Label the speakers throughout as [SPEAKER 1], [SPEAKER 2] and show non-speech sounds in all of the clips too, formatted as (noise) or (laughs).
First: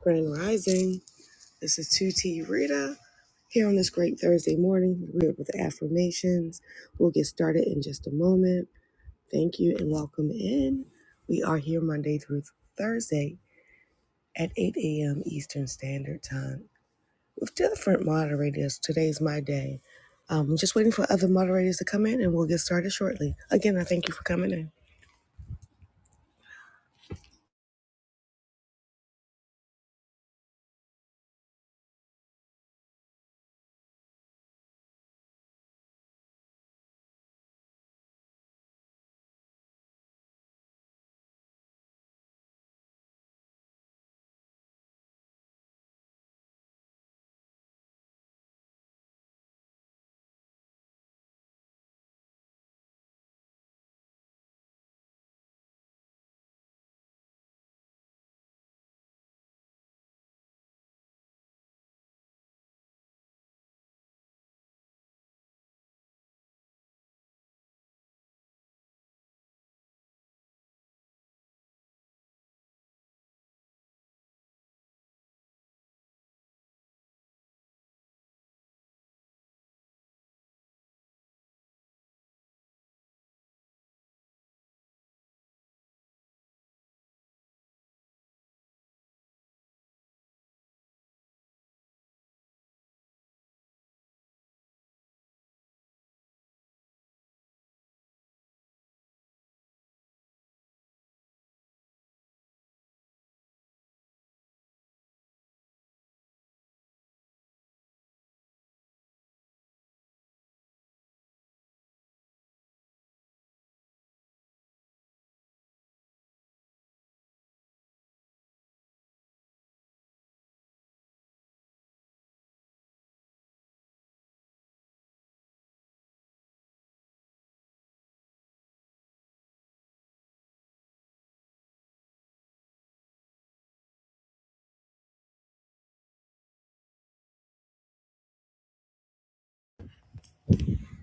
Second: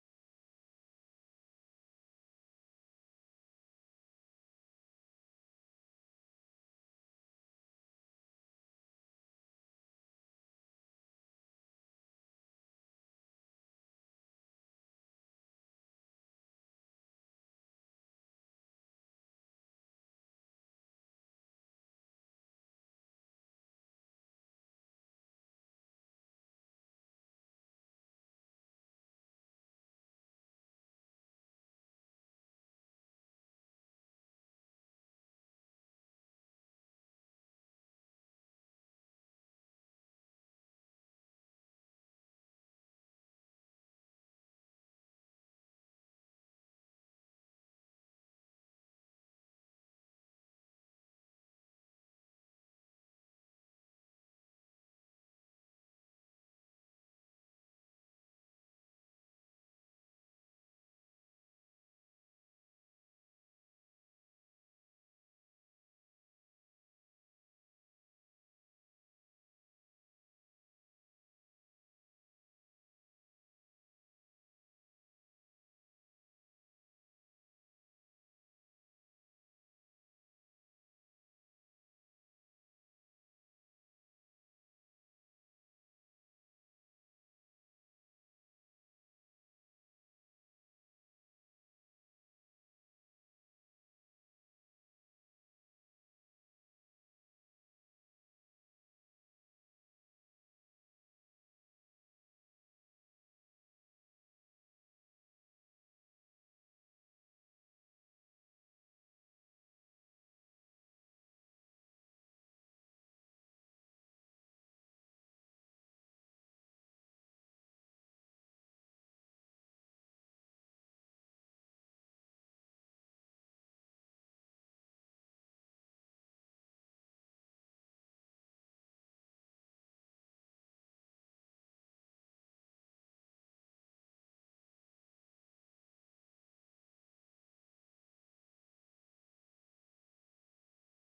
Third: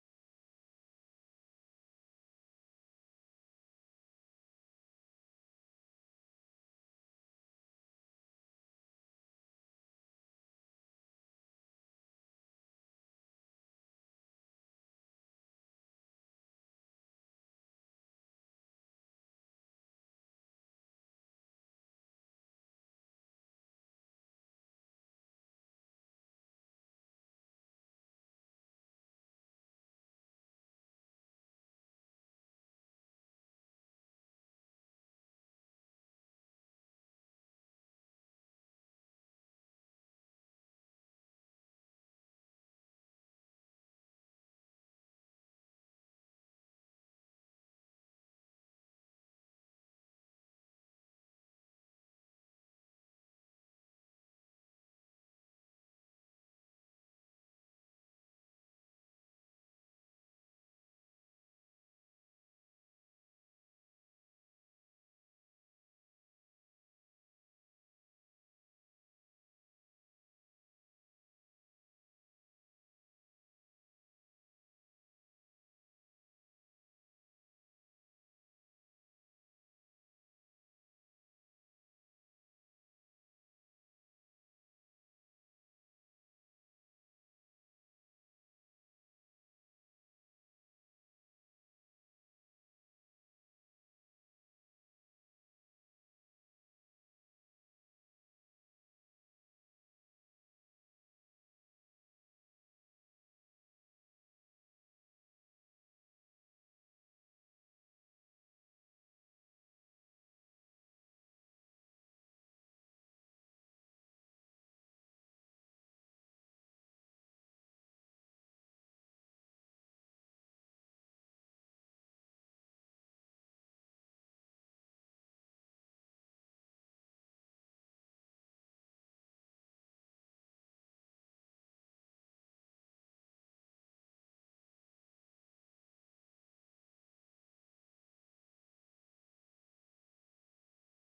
[SPEAKER 1] Grand Rising. This is 2T Rita here on this great Thursday morning. We're with the affirmations. We'll get started in just a moment. Thank you and welcome in. We are here Monday through Thursday at 8 a.m. Eastern Standard Time with different moderators. Today's my day. Um, I'm just waiting for other moderators to come in and we'll get started shortly. Again, I thank you for coming in.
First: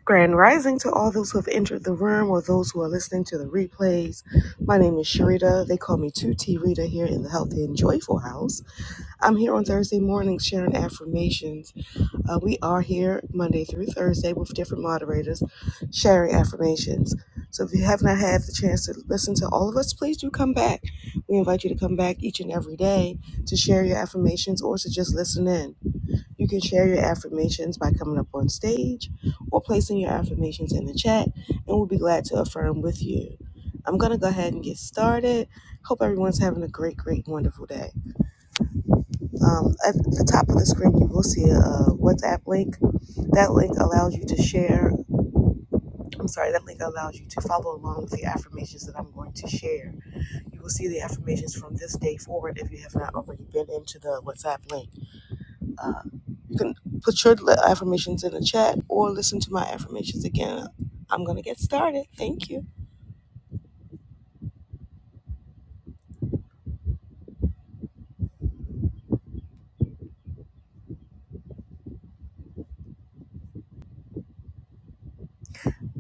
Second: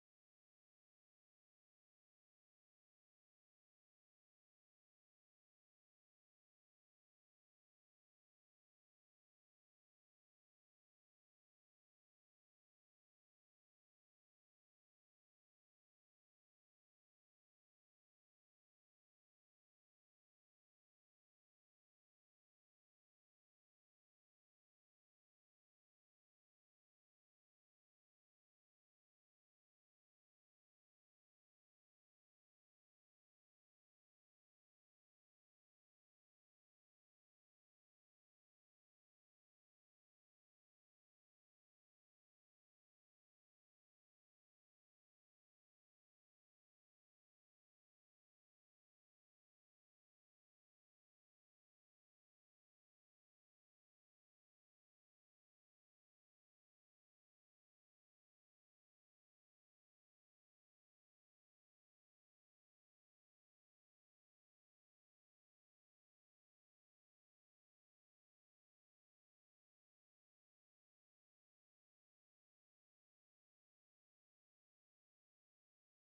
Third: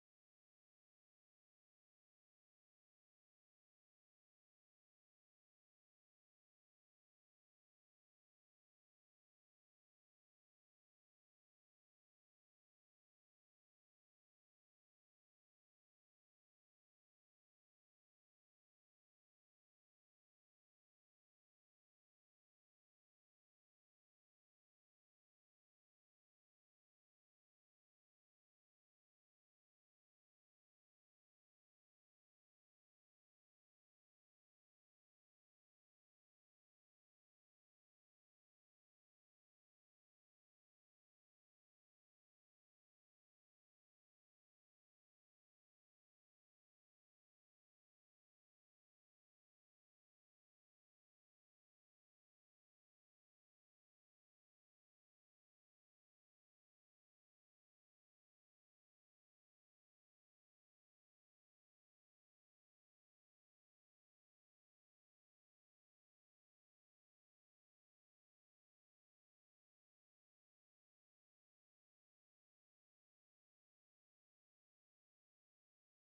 [SPEAKER 1] Grand rising to all those who have entered the room or those who are listening to the replays. My name is Sharita. They call me 2T Rita here in the Healthy and Joyful House. I'm here on Thursday mornings sharing affirmations. Uh, we are here Monday through Thursday with different moderators sharing affirmations. So if you have not had the chance to listen to all of us, please do come back. We invite you to come back each and every day to share your affirmations or to just listen in. You can share your affirmations by coming up on stage or placing your affirmations in the chat, and we'll be glad to affirm with you. I'm going to go ahead and get started. Hope everyone's having a great, great, wonderful day. Um, at the top of the screen, you will see a, uh WhatsApp link. That link allows you to share. I'm sorry, that link allows you to follow along with the affirmations that I'm going to share. You will see the affirmations from this day forward if you have not already been into the WhatsApp link. Uh, you can put your affirmations in the chat or listen to my affirmations again. I'm going to get started. Thank you.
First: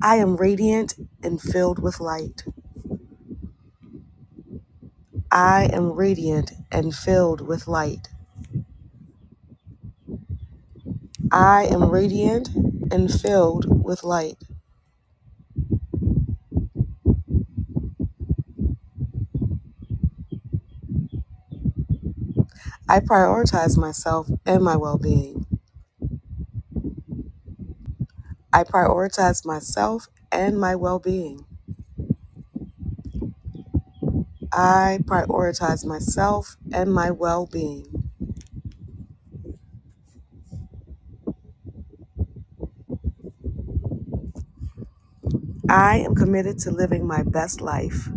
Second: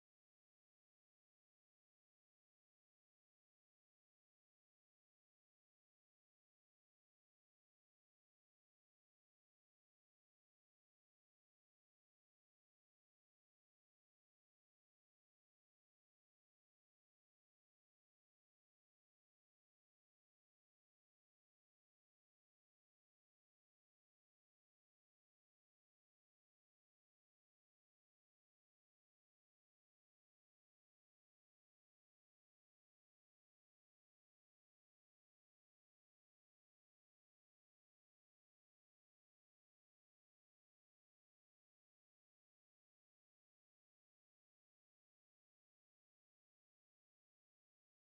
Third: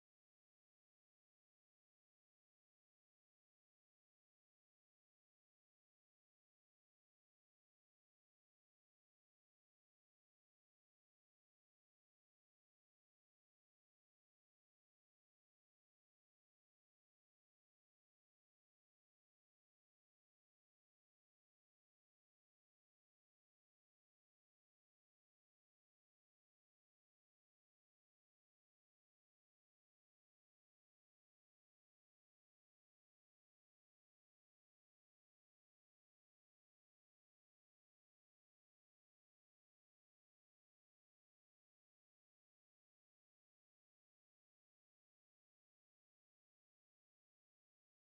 [SPEAKER 1] I am radiant and filled with light. I am radiant and filled with light. I am radiant and filled with light. I prioritize myself and my well being. I prioritize myself and my well being. I prioritize myself and my well being. I am committed to living my best life.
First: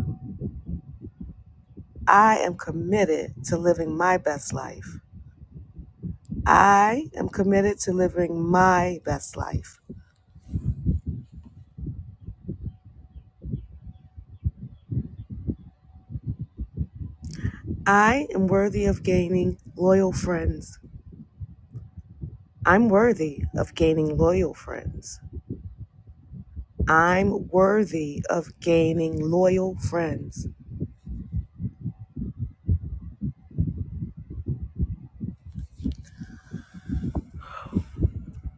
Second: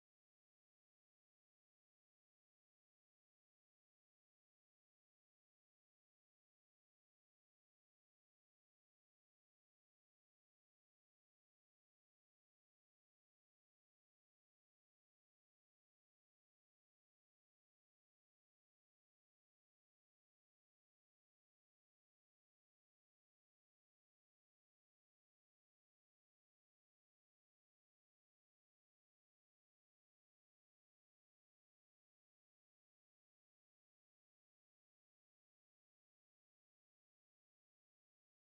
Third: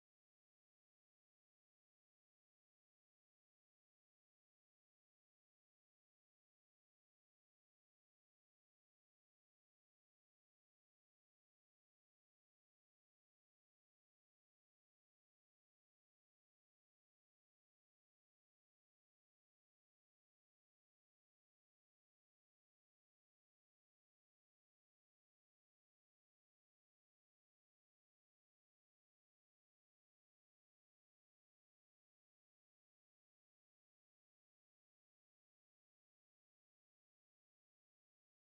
[SPEAKER 1] I am committed to living my best life. I am committed to living my best life. I am worthy of gaining loyal friends. I'm worthy of gaining loyal friends. I'm worthy of gaining loyal friends.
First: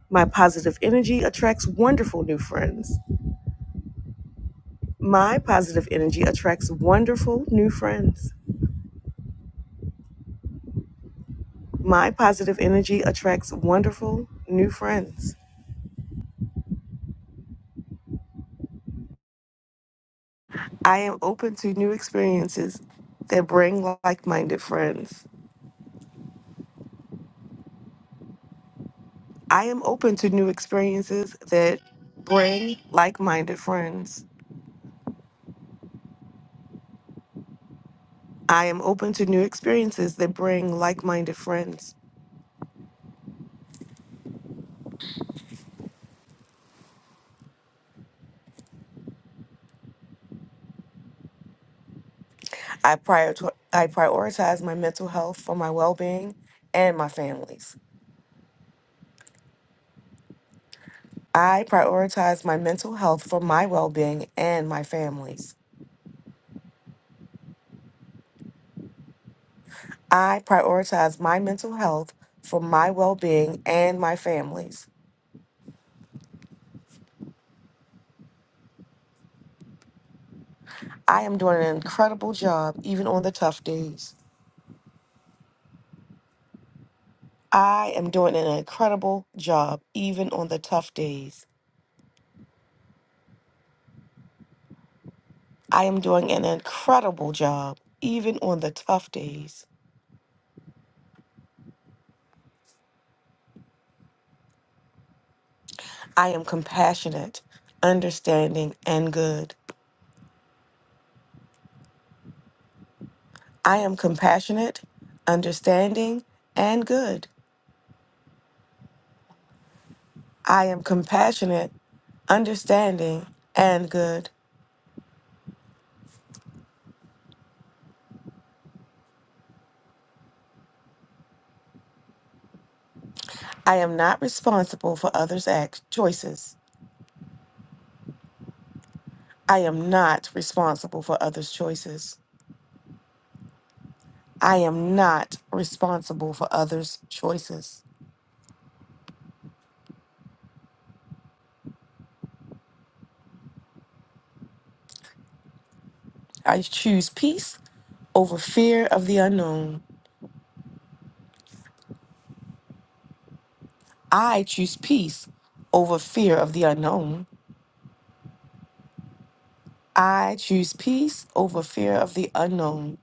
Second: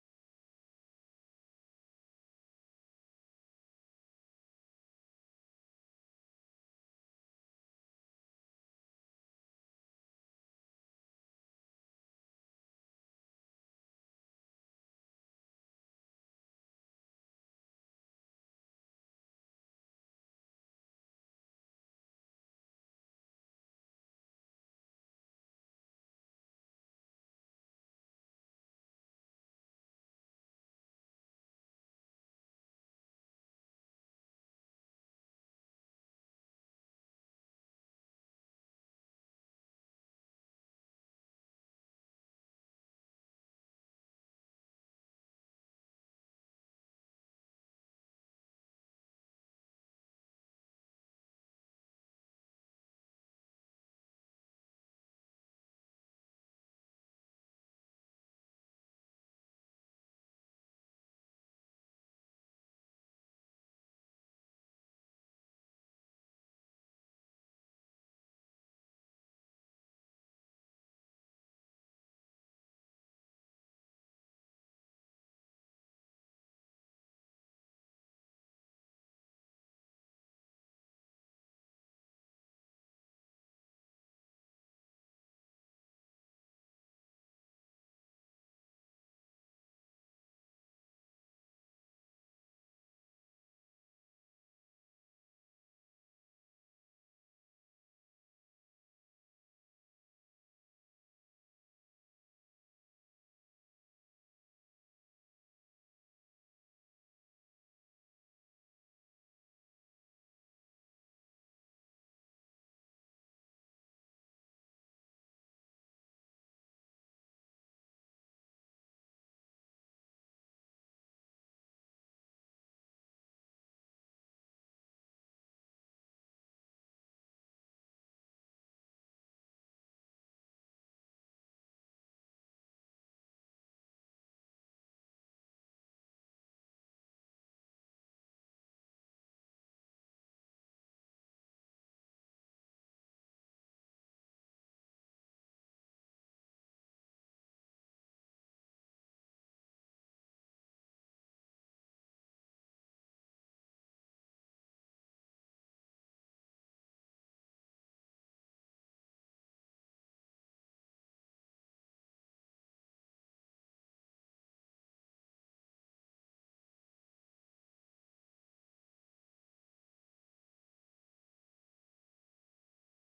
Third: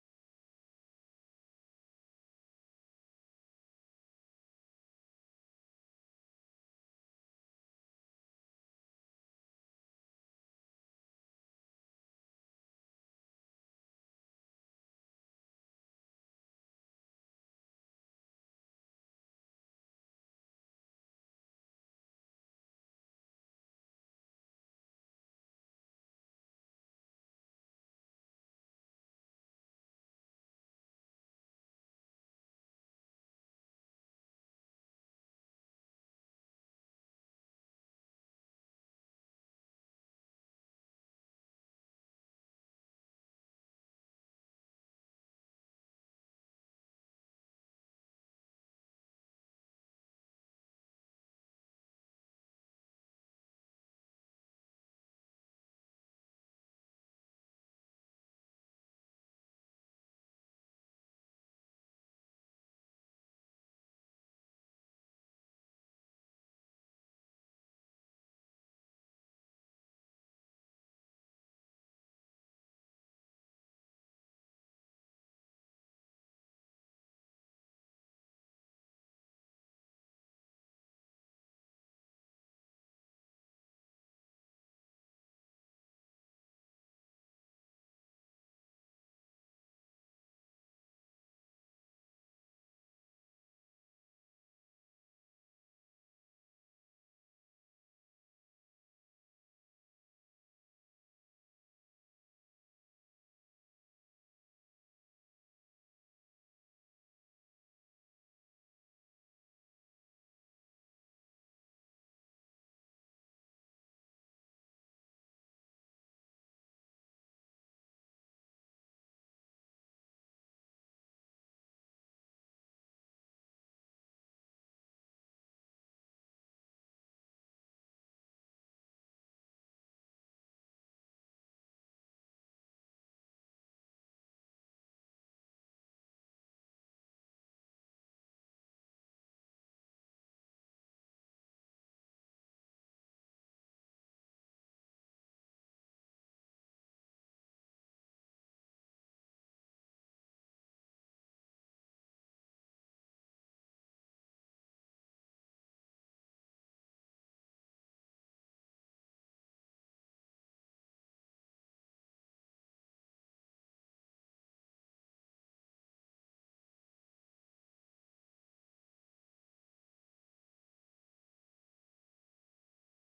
[SPEAKER 1] My positive energy attracts wonderful new friends. My positive energy attracts wonderful new friends. My positive energy attracts wonderful new friends. I am open to new experiences that bring like minded friends. I am open to new experiences that bring like minded friends. I am open to new experiences that bring like minded friends. I, prior I prioritize my mental health for my well being and my families. I prioritize my mental health for my well being and my families. I prioritize my mental health for my well being and my families. I am doing an incredible job even on the tough days. I am doing an incredible job even on the tough days. I am doing an incredible job even on the tough days. I am compassionate, understanding, and good. I am compassionate, understanding, and good. I am compassionate, understanding, and good. I am not responsible for others' act- choices. I am not responsible for others' choices. I am not responsible for others' choices. I choose peace over fear of the unknown. I choose peace over fear of the unknown. I choose peace over fear of the unknown.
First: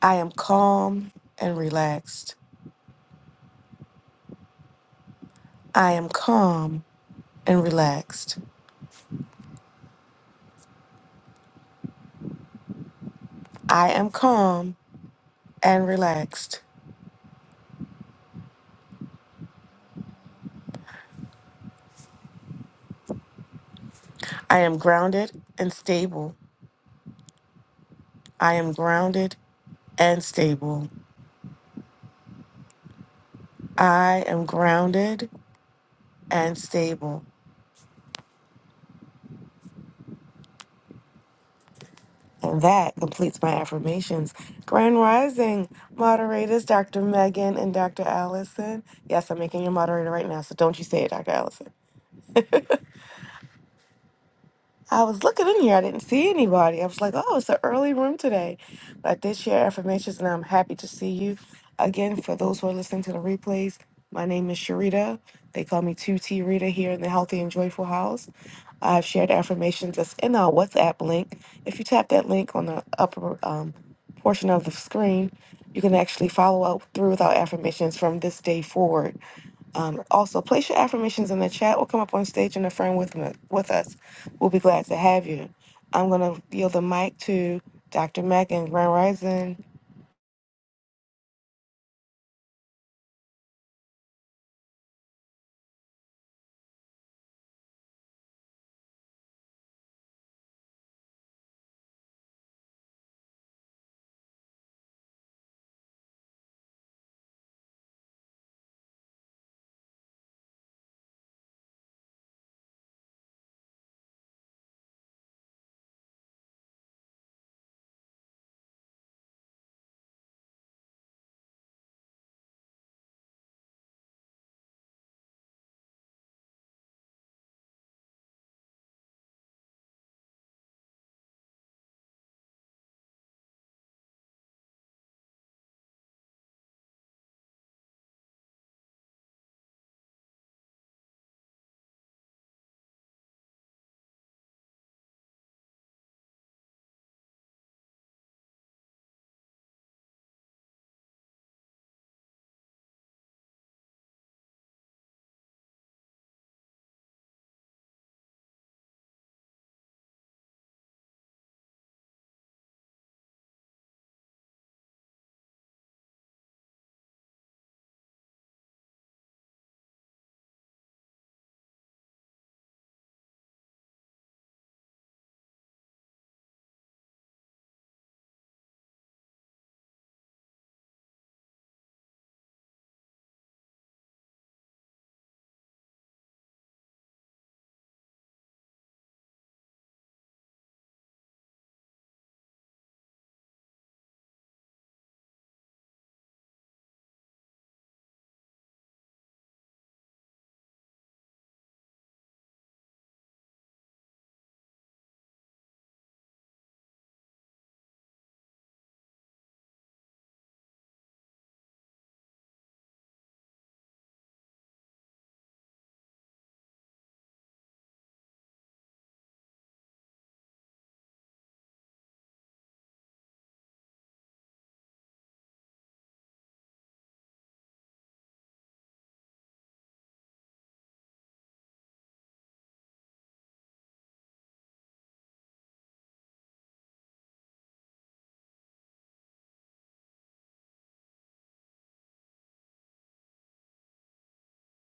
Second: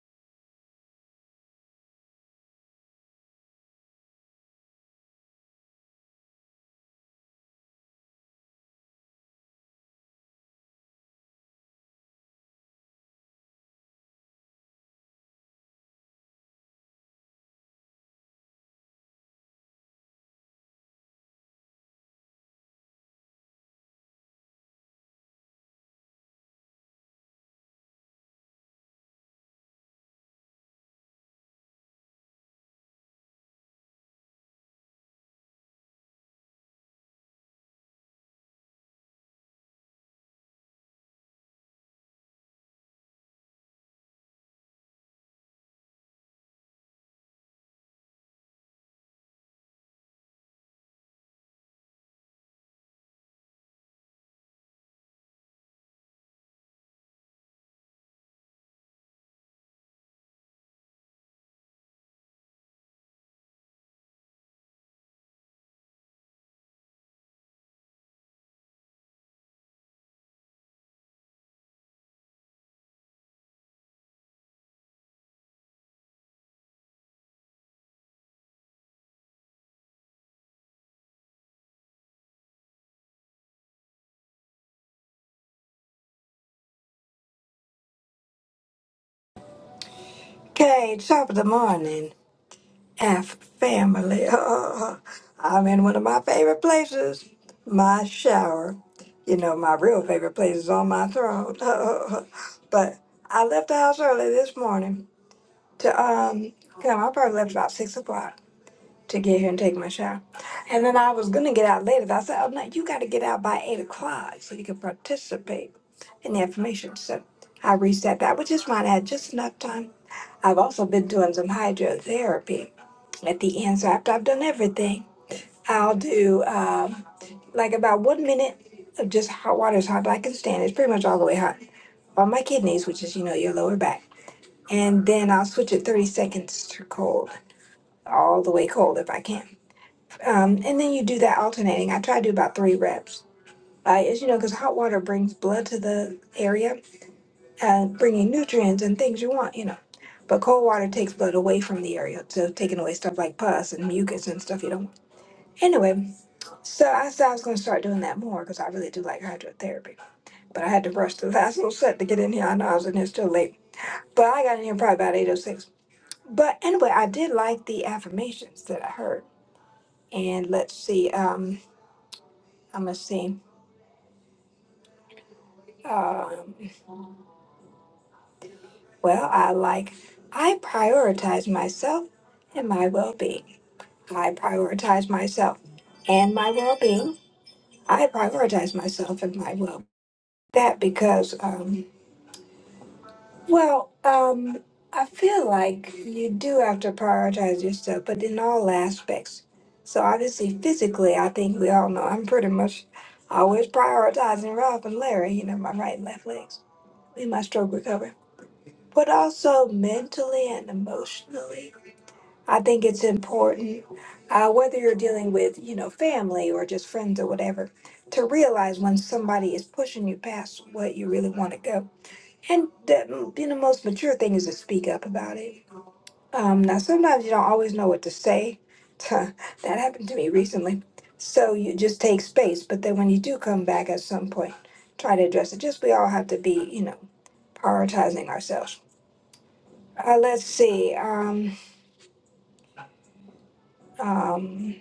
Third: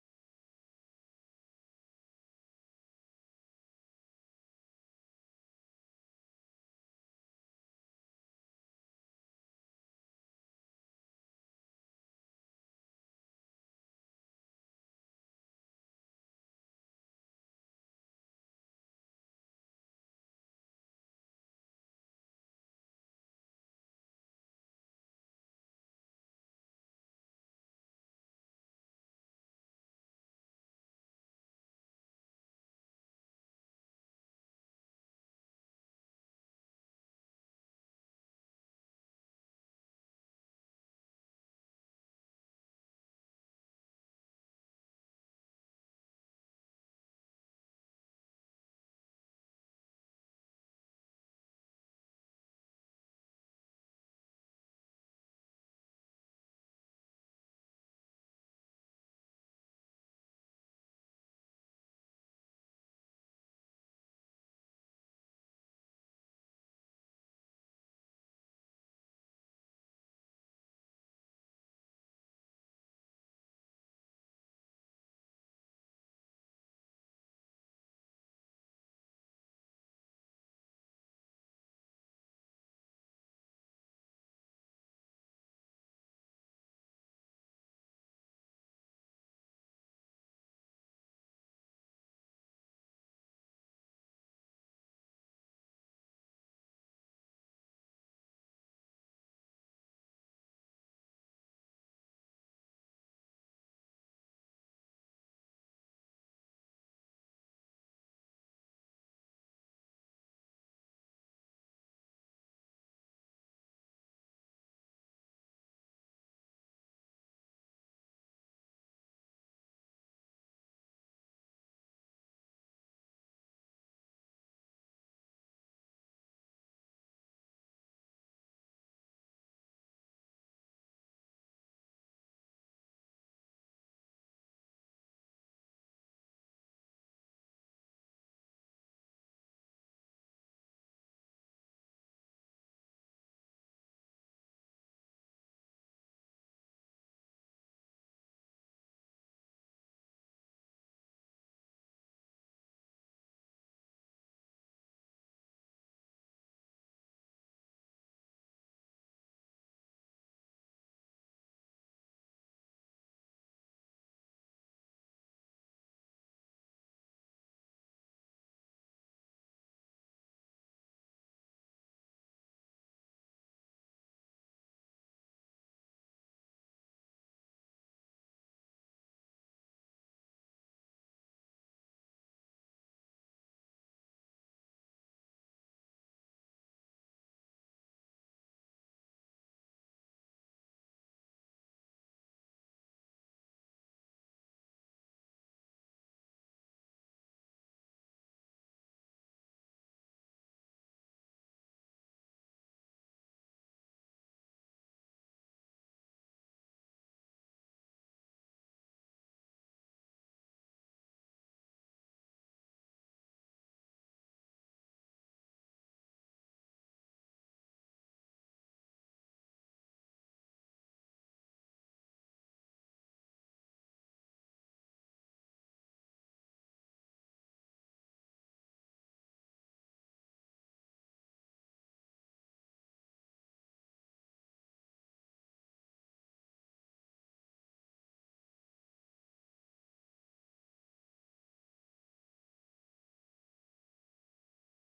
[SPEAKER 1] I am calm and relaxed. I am calm and relaxed. I am calm and relaxed. I am grounded and stable. I am grounded and stable. I am grounded and stable. And that completes my affirmations. Grand Rising moderators, Dr. Megan and Dr. Allison. Yes, I'm making you moderator right now, so don't you say it, Dr. Allison. I was looking in here. I didn't see anybody. I was like, oh, it's an early room today. But I did share affirmations, and I'm happy to see you. Again, for those who are listening to the replays, my name is Sharita. They call me 2T Rita here in the Healthy and Joyful House. I've shared affirmations that's in our WhatsApp link. If you tap that link on the upper um, portion of the screen, you can actually follow up through with our affirmations from this day forward. Um, also, place your affirmations in the chat or come up on stage and affirm with, me, with us. We'll be glad to have you. I'm going to yield the mic to Dr. Meg and Grand Rising.
[SPEAKER 2] Okay, top of the morning, F family. (laughs) I'm in one of my favorite places, my shower. You know, my real favorite place is on my throne. (laughs) but I left the house early this morning to um come. I probably left about six o'clock to get here and take my shower. And then I was gonna get out later, but I said, Oh no, you gotta get out by eight o'clock so you can participate in the information. So I reset that, which is fine. I had just enough time I've also been doing some hydrotherapy at the end. So after I've done everything, I'll do um, like about one minute of just hot water as hot as I can stand. It's pretty much all the way hot on my kidneys, which is, you know, your lower back. And then I'll switch it 30 seconds to cold, all the way cold if I can. Um, and then you do that alternating. I try to do about three reps. Uh, as you know, because hot water brings blood to the area, uh, bringing nutrients and things you want, you know. But cold water takes blood away from the area, so taking away stuff like pus and mucus and stuff you don't want. Anyway, so I said I was going to start doing that more because I really do like hydrotherapy. But I had to rush the last little set to get in here. I know I was in here still late, but I got in here probably about 8.06. But anyway, I did like the affirmations that I heard. And let's see, um, I'm going to see. Um, well, I like, I prioritize myself and my well being. I prioritize myself and my well being. I prioritize myself and my well. That because, um, well, um, I feel like you do have to prioritize yourself, but in all aspects. So obviously, physically, I think we all know I'm pretty much always prioritizing Rob and Larry. You know, my right and left legs in my stroke recovery, but also mentally and emotionally. I think it's important, uh, whether you're dealing with, you know, family or just friends or whatever, to realize when somebody is pushing you past what you really want to go. And the, you know, most mature thing is to speak up about it. Um, now, sometimes you don't always know what to say. (laughs) that happened to me recently. So you just take space. But then when you do come back at some point, try to address it. Just we all have to be, you know, prioritizing ourselves. Uh, let's see. Um, um,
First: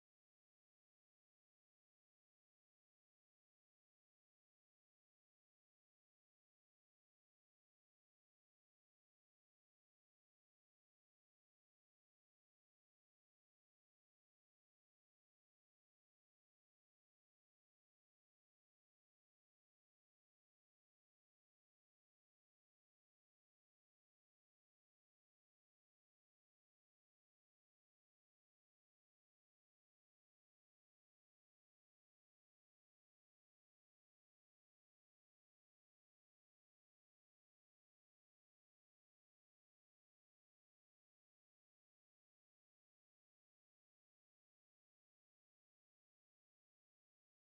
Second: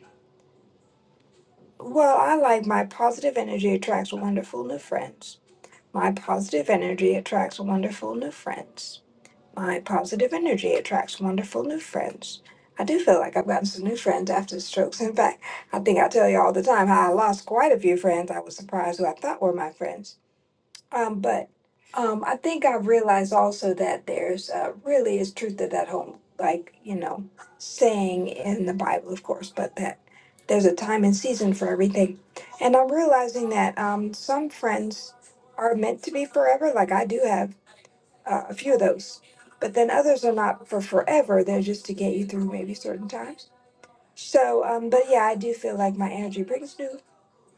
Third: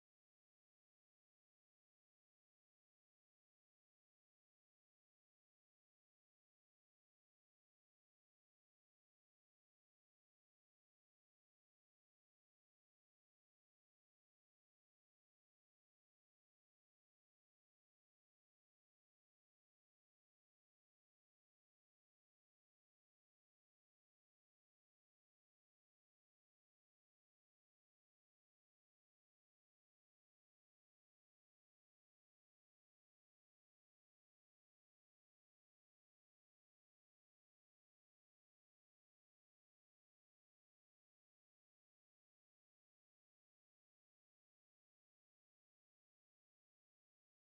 [SPEAKER 2] Well, I like my positive energy attracts wonderful new friends. My positive energy attracts wonderful new friends. My positive energy attracts wonderful new friends. I do feel like I've gotten some new friends after strokes. In fact, I think I tell you all the time how I lost quite a few friends I was surprised who I thought were my friends. Um, but um, I think I've realized also that there's uh, really is truth to that whole, like, you know, saying in the Bible, of course, but that there's a time and season for everything. And I'm realizing that um, some friends are meant to be forever. Like, I do have uh, a few of those, but then others are not for forever. They're just to get you through maybe certain times. So, um, but yeah, I do feel like my energy brings new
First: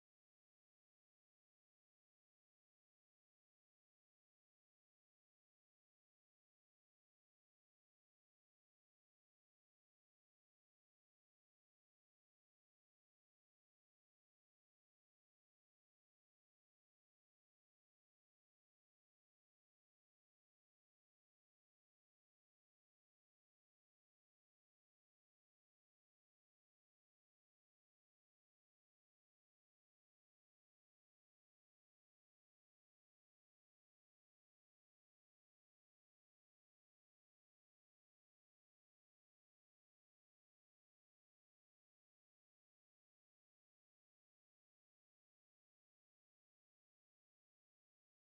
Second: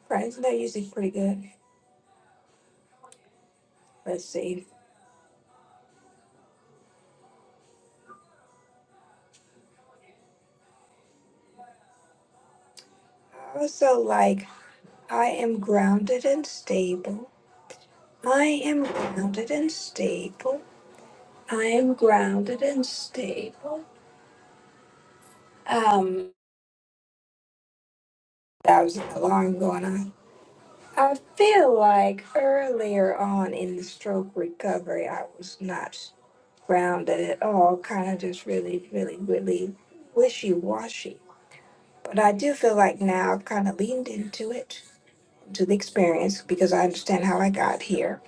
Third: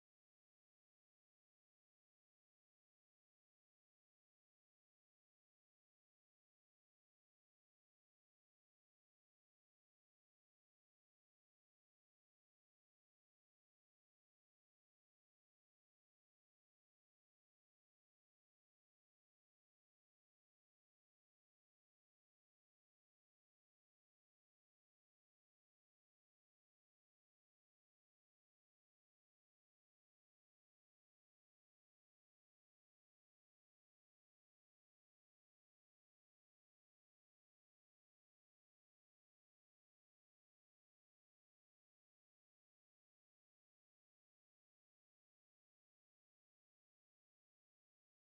[SPEAKER 2] friends, and they're usually pretty good. Let's see. I also like I am grounded and stable. I am grounded and stable. I am grounded and stable. Um, that was an alarm going on. I feel like earlier on in the stroke recovery, I was not grounded at all, kind of just really, really, really wishy washy. But I do feel like now I've kind of leaned into it, to the experience, because I understand how I got here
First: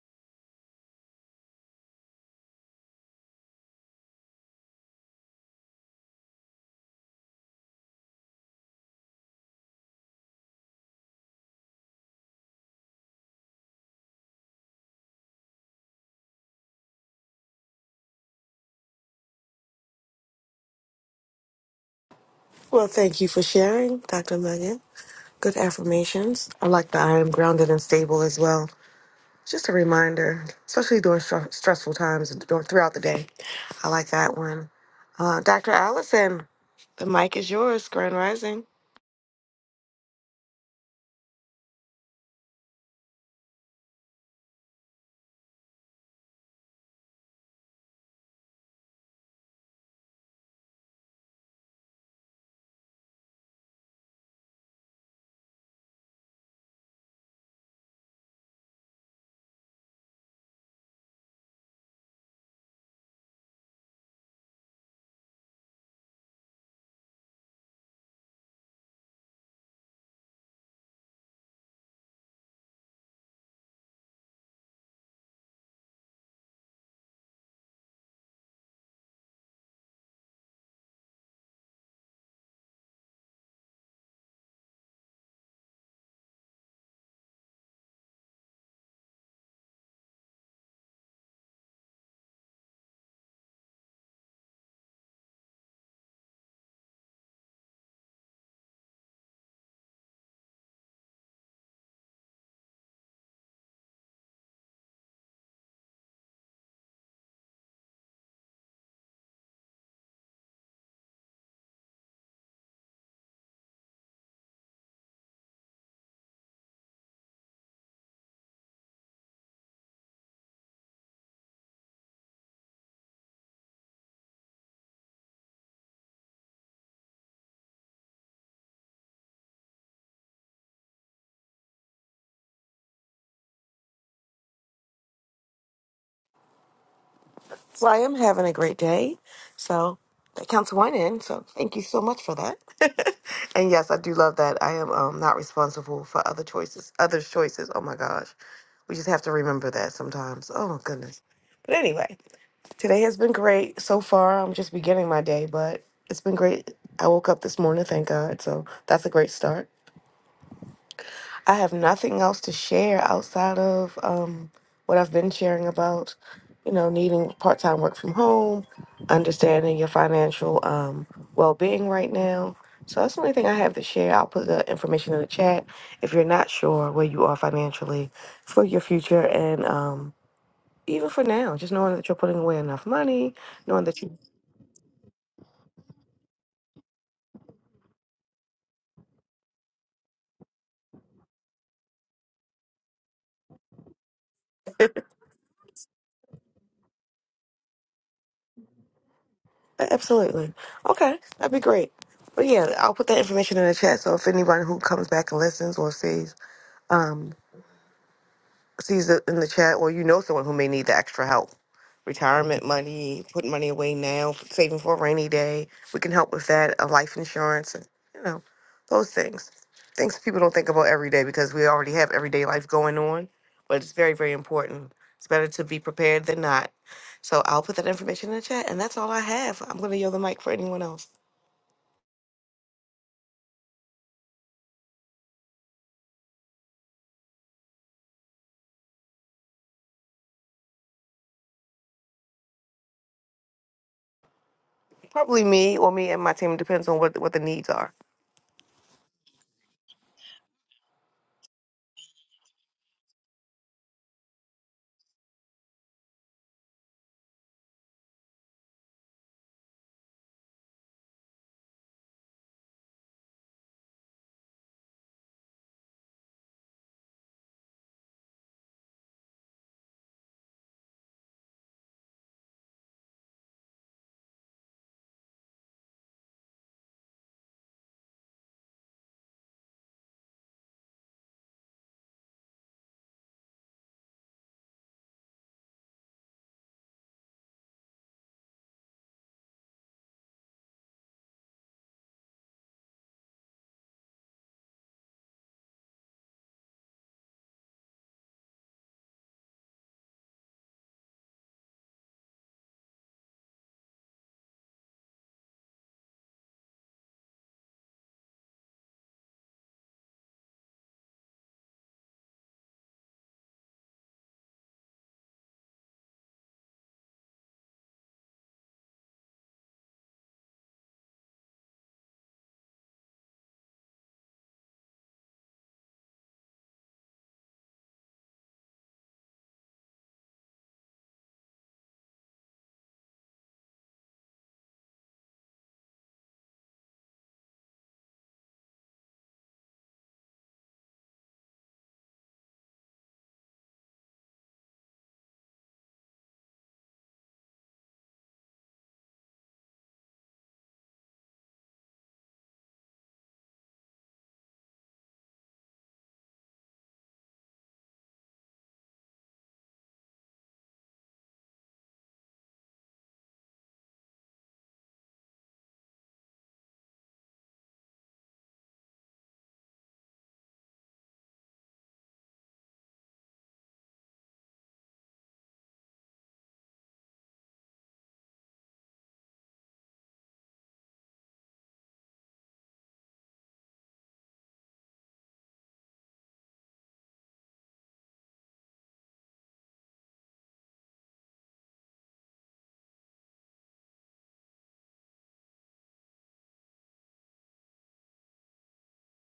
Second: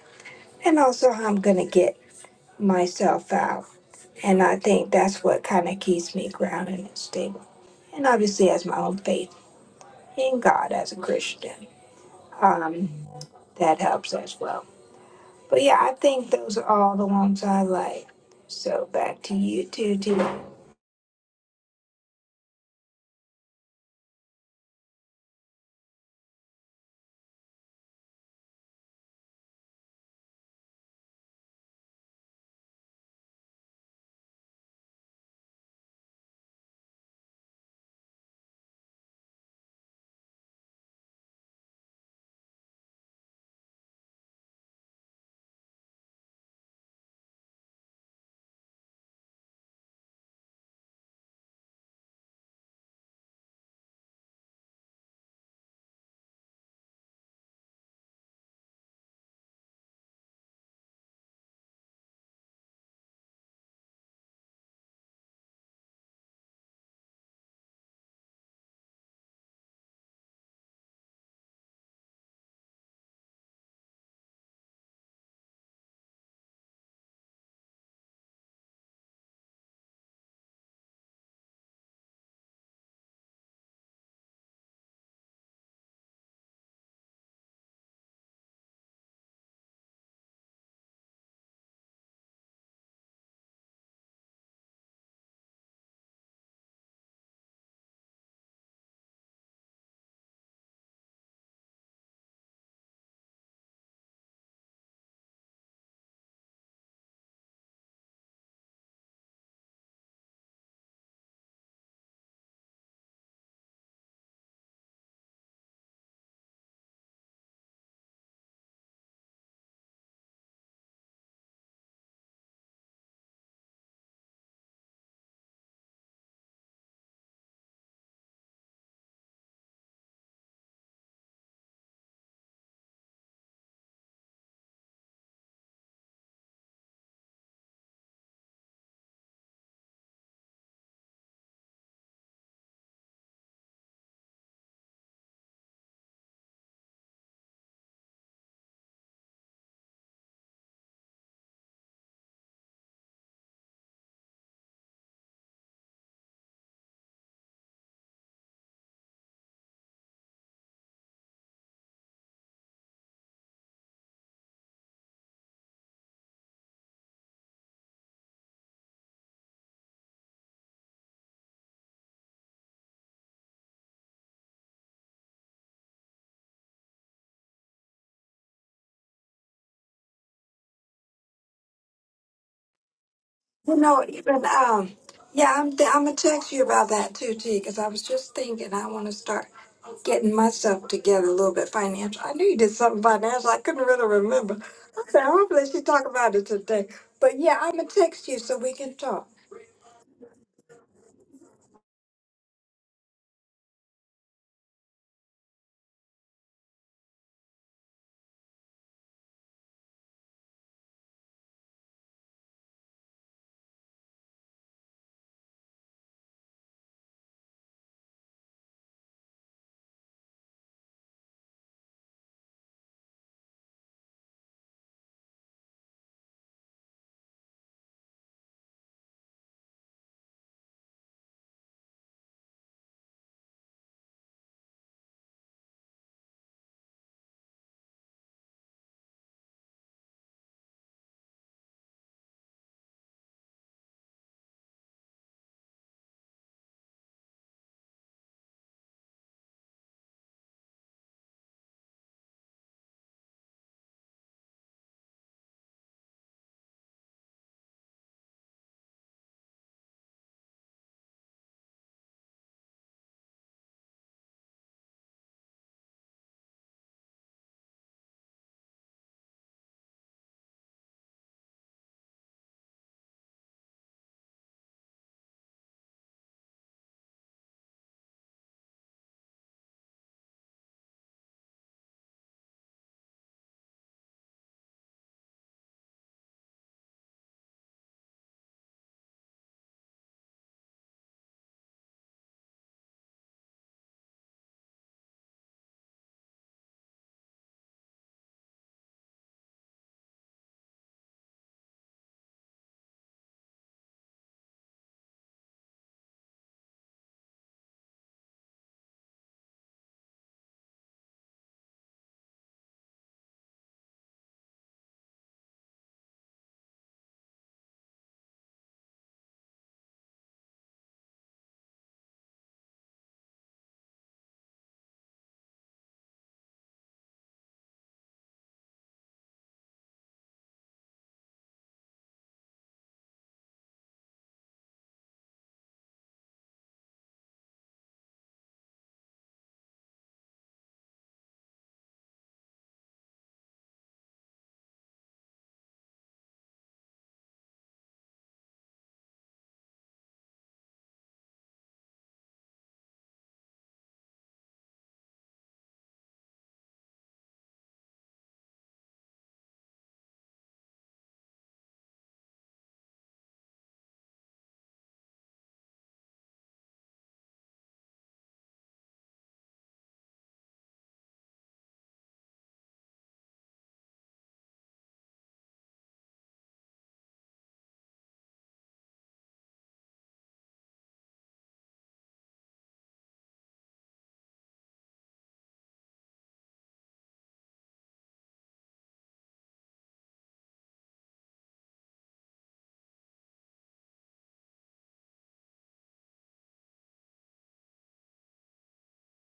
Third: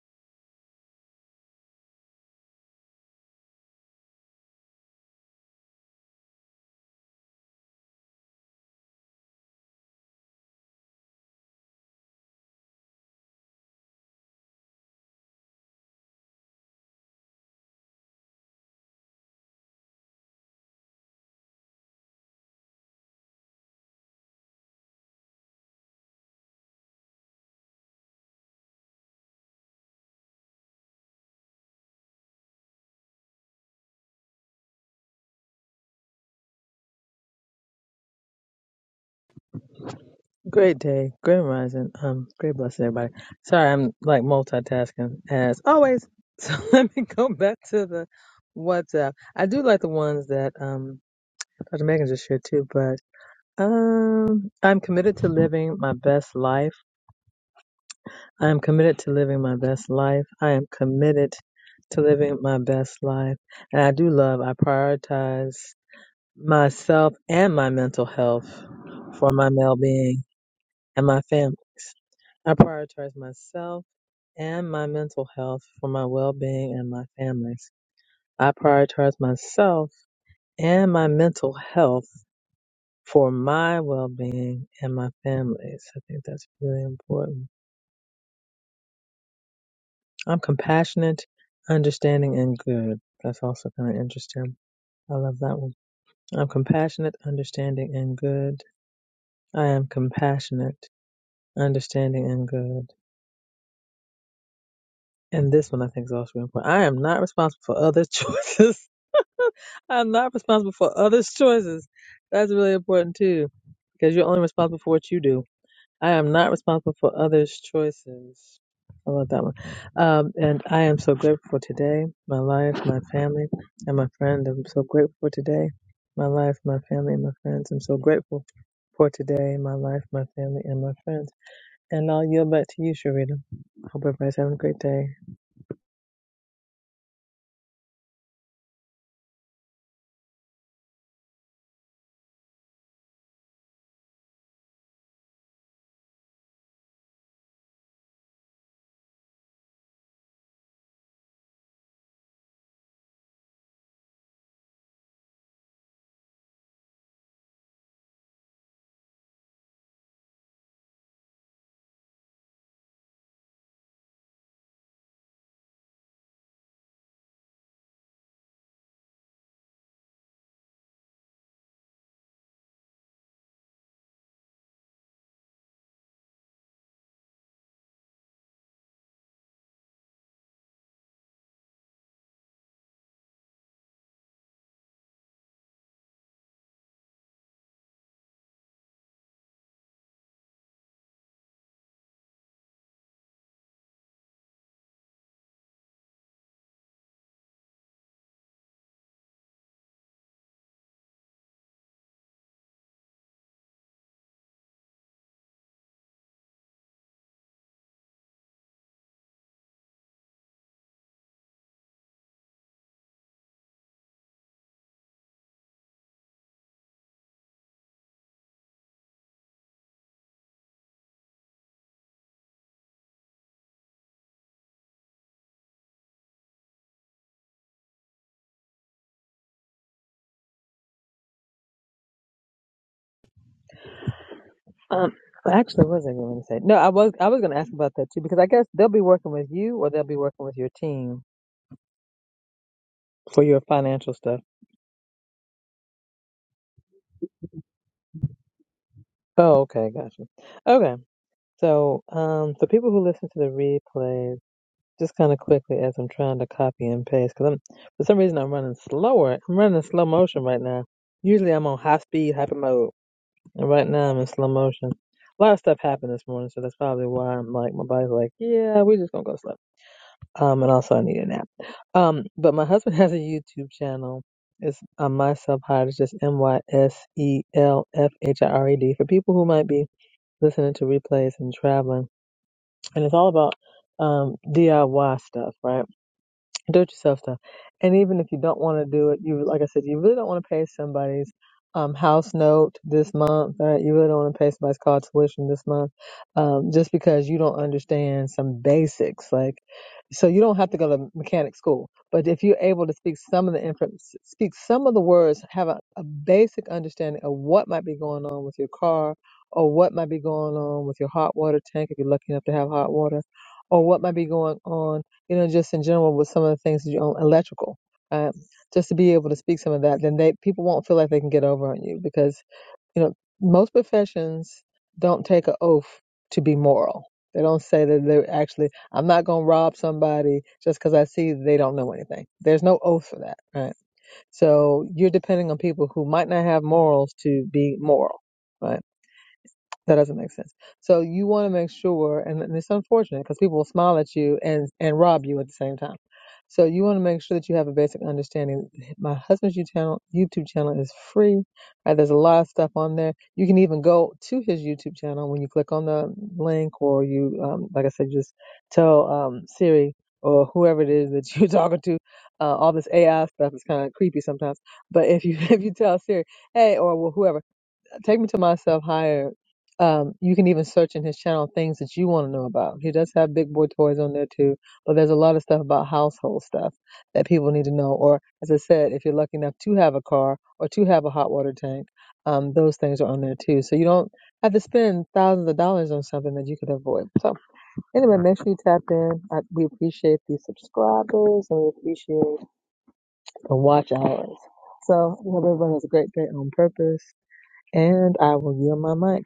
[SPEAKER 2] and also how I'm going to get myself out. And I think that's what kind of keeps me grounded and stable. And obviously, as my own faith in God as a Christian, um, that helps as well. But yeah, I think those are all the ones I like. So back to you two, too.
[SPEAKER 1] Well, thank you for sharing, Dr. Megan. Good affirmations. I like that I am grounded and stable as well. Just a reminder, especially during str- stressful times and dur- throughout the day. I like that one. Uh, Dr. Allison, the mic is yours, Grand Rising.
[SPEAKER 3] Great day, great rising, um, great blessing, everybody. Sorry, I'm like multitasking as always. (laughs) So let me go back to the WhatsApp. I do like the ones that um Dr. Megan just shared too, but um, I'm committed to living my best life. I am committed to living my best life. I am committed to living my best life, and I do love. I prioritize myself and my mental health for my well-being and my family. I prioritize myself and my mental health for my well being and my family's. I prioritize myself and my mental health for my well being and my family's. I think that's really important. I'm compassionate, understanding, and good. That's also kind of interesting. I love that one. I'm compassionate, understanding, and good. I am compassionate, understanding, and good. And this one I think is also important. I am not responsible for others' (laughs) choices (laughs) I'm not responsible for others' choices. That's really important too, because you're only responsible for what you do. I am not responsible for others' choices. I love that one. Um, and I am so grateful for today, my life, my family, and my friend. I'm so grateful for today, my life, my family, and my friends. I'm so grateful for today, my life, my family, and my friends. And I'll yield back to you, Sharita. Hope everybody's having a great day.
[SPEAKER 1] So I am having a great day. So that counts one in. So thank you so much for that. (laughs) and yes, I do love that. I am um, not responsible for other choices, others' choices. Oh my gosh. We just have to remember that sometimes. Oh my goodness. But anyway, today has been great so far. I'm just beginning my day, but it's been great. I woke up this morning, thank God. So that's a great start. I have nothing else to share outside of um, what I've been sharing about, you know, needing part time work from home, understanding your financial um, well being right now. So that's the only thing I have to share. I'll put the information in the chat if you're not sure where you are financially for your future and um, even for now, just knowing that you're putting away enough money,
[SPEAKER 2] You
[SPEAKER 1] knowing that
[SPEAKER 2] know,
[SPEAKER 1] you
[SPEAKER 2] even um, yeah, I'm th- I'm gonna text you about that too, T, because I was just thinking I want to start getting myself together a little bit financial. I knew you did something financial. I couldn't really remember. I said hopefully she talk about it today. But yeah, I'm gonna text you so we can talk.
[SPEAKER 1] absolutely okay, that'd be great. But yeah, I'll put that information in the chat. So if anyone who comes back and listens or sees, um, sees it in the chat or you know someone who may need the extra help retirement money putting money away now saving for a rainy day we can help with that a life insurance and you know those things things people don't think about every day because we already have everyday life going on but it's very very important it's better to be prepared than not so i'll put that information in the chat and that's all i have i'm going to yield the mic for anyone else
[SPEAKER 3] Um, well, actually, what was I going to say? No, I was I was going to ask about that too because I guess they'll be working with you or they'll be working with your team for your financial stuff.
[SPEAKER 1] probably me or me and my team depends on what what the needs are
[SPEAKER 3] Oh, okay, gotcha. Okay, so um, for people who listen to the replays. Just kind of quickly as I'm trying to copy and paste, because I'm for some reason I'm running slower. I'm running slow motion right now. Usually I'm on high speed, hyper mode, and right now I'm in slow motion. A lot of stuff happened this morning, so that's probably why I'm like my body's like, yeah, we're just gonna go slow. Um, and also I need a nap. Um, but my (laughs) husband has a YouTube channel. It's on my subhide. It's just M Y S E L F H I R E D for people who might be listening to replays and traveling. And it's all about um DIY stuff, right? do it yourself stuff. And even if you don't want to do it, you like I said, you really don't want to pay somebody's um, house note this month. Right? You really don't want to pay somebody's car tuition this month, um, just because you don't understand some basics. Like, so you don't have to go to mechanic school, but if you're able to speak some of the inf- speak some of the words, have a, a basic understanding of what might be going on with your car, or what might be going on with your hot water tank if you're lucky enough to have hot water, or what might be going on you know, just in general with some of the things that you own, electrical, right? Just to be able to speak some of that, then they people won't feel like they can get over on you because you know most professions don't take an oath to be moral. They don't say that they're actually. I'm not going to rob somebody just because I see they don't know anything. There's no oath for that, right? So you're depending on people who might not have morals to be moral, right? That doesn't make sense. So you want to make sure, and, and it's unfortunate because people will smile at you and and rob you at the same time. So you want to make sure that you have a basic understanding. My husband's YouTube channel, YouTube channel is free. Right? There's a lot of stuff on there. You can even go to his YouTube channel when you click on the link, or you, um, like I said, just tell um, Siri or whoever it is that you're (laughs) talking to. Uh, all this AI stuff is kind of creepy sometimes. But if you (laughs) if you tell Siri, hey, or whoever Take Me to Myself Higher. Um, you can even search in his channel things that you want to know about. He does have big boy toys on there too, but there's a lot of stuff about household stuff that people need to know. Or, as I said, if you're lucky enough to have a car or to have a hot water tank, um, those things are on there too. So you don't have to spend thousands of dollars on something that you could avoid. So, anyway, make sure you tap in. I, we appreciate the subscribers and we appreciate the watch hours. So, we hope everyone has a great day on purpose and I will yield my mic.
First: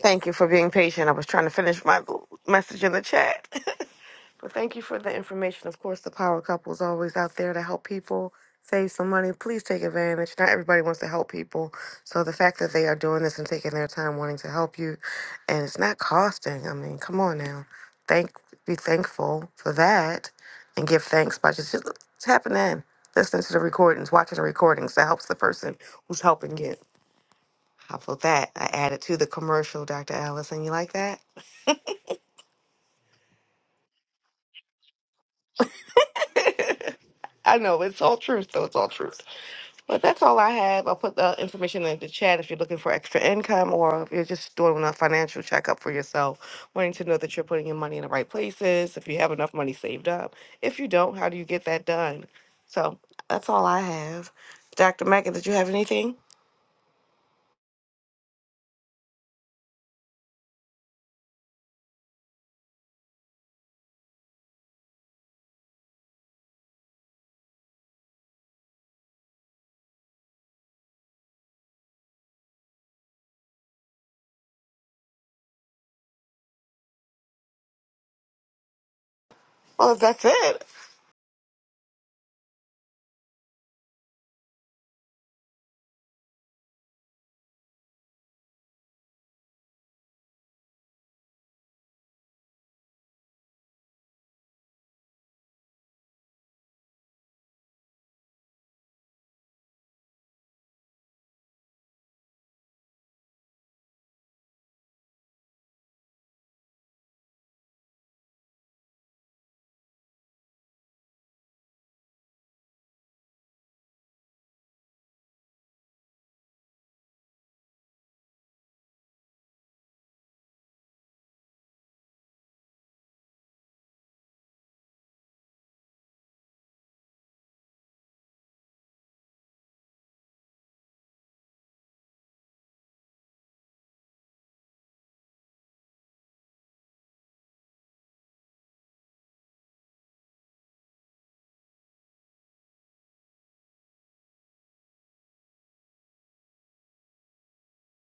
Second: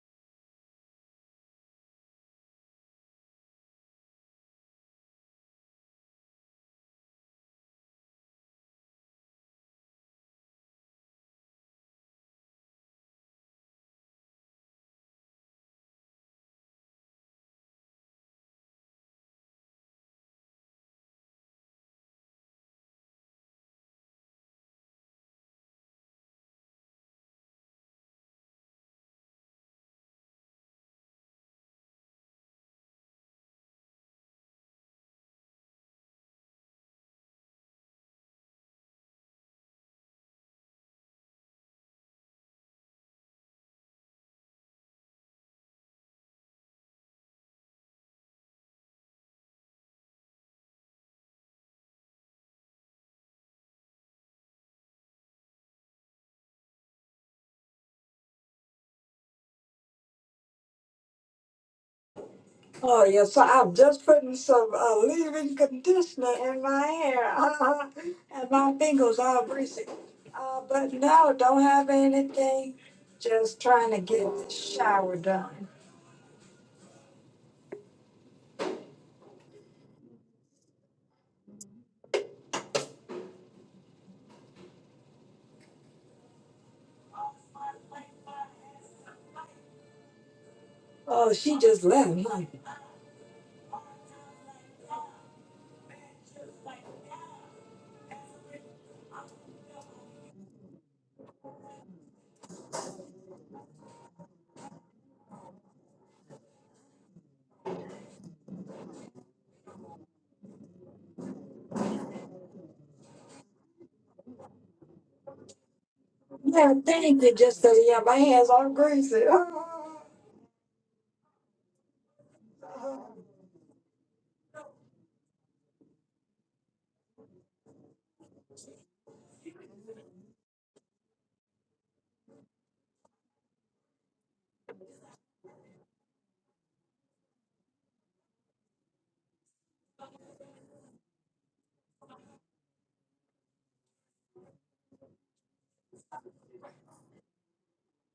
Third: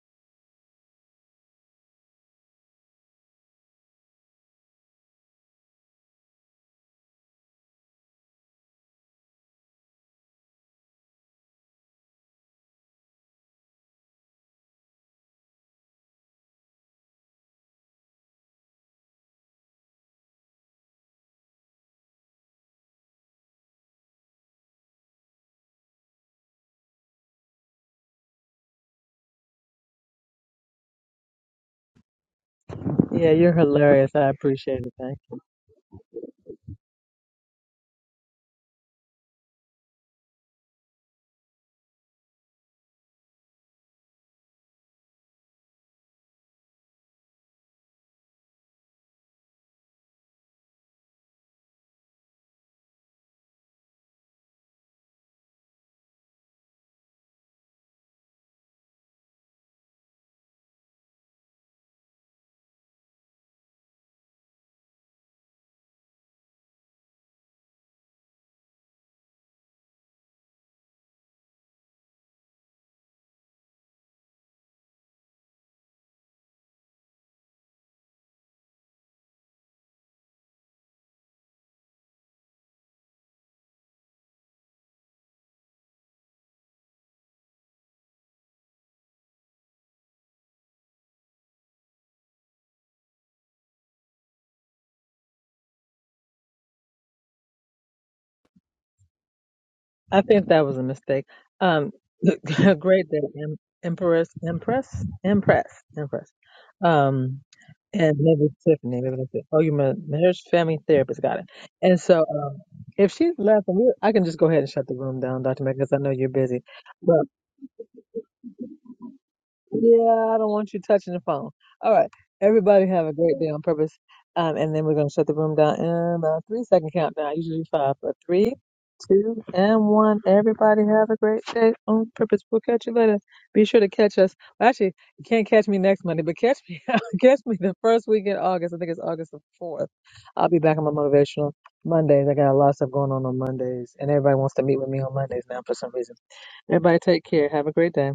[SPEAKER 1] Thank you for being patient. I was trying to finish my message in the chat. (laughs) but thank you for the information. Of course, the power couple is always out there to help people save some money. Please take advantage. Not everybody wants to help people. So the fact that they are doing this and taking their time wanting to help you and it's not costing. I mean, come on now. Thank be thankful for that and give thanks by just, just tapping in. Listening to the recordings, watching the recordings. That helps the person who's helping you. How about that? I added to the commercial, Dr. Allison. You like that?
[SPEAKER 3] Yeah, you're hilarious. I appreciate it. Thank you.
[SPEAKER 1] (laughs) I know it's all truth, though. It's all truth. But that's all I have. I'll put the information in the chat if you're looking for extra income or if you're just doing a financial checkup for yourself, wanting to know that you're putting your money in the right places, if you have enough money saved up. If you don't, how do you get that done? So that's all I have. Dr. Megan, did you have anything?
[SPEAKER 2] Oh yeah, so I'm just putting some uh, leave-in conditioner in my hair uh, and my fingers all greasy. Uh, but no, don't have anything. Just trying to get the shower done.
[SPEAKER 1] Well, if that's it.
[SPEAKER 2] Oh, she just left, huh?
[SPEAKER 3] I think that was a mistake. Um, (laughs) great day, em- Empress, Empress, Empress, Empress. Um, and maybe it's Tiffany. Maybe that's it. Oh, you meant marriage family therapist. Got it. And so, uh, if she's laughing, we- I can just go ahead and shut the room down, Dr. Meg, because I know you're busy.
[SPEAKER 2] Yeah, thank you, just 'cause you have my hands all greasy. (laughs)
[SPEAKER 3] Yeah, I don't want you touching the phone. All right. Everybody have a great day on purpose. Um, and then we're going to shut the room down in a three second countdown, usually five, but three, two, and one. Everybody have a great day on purpose. We'll catch you later. Be sure to catch us. Well, actually, you can't catch me next Monday, but catch me, (laughs) catch me the first week in August. I think it's August the 4th. I'll be back on my motivational Mondays. I got a lot of stuff going on on Mondays, and everybody wants to meet with me on Mondays now for some reason. Everybody take care. Have a great day.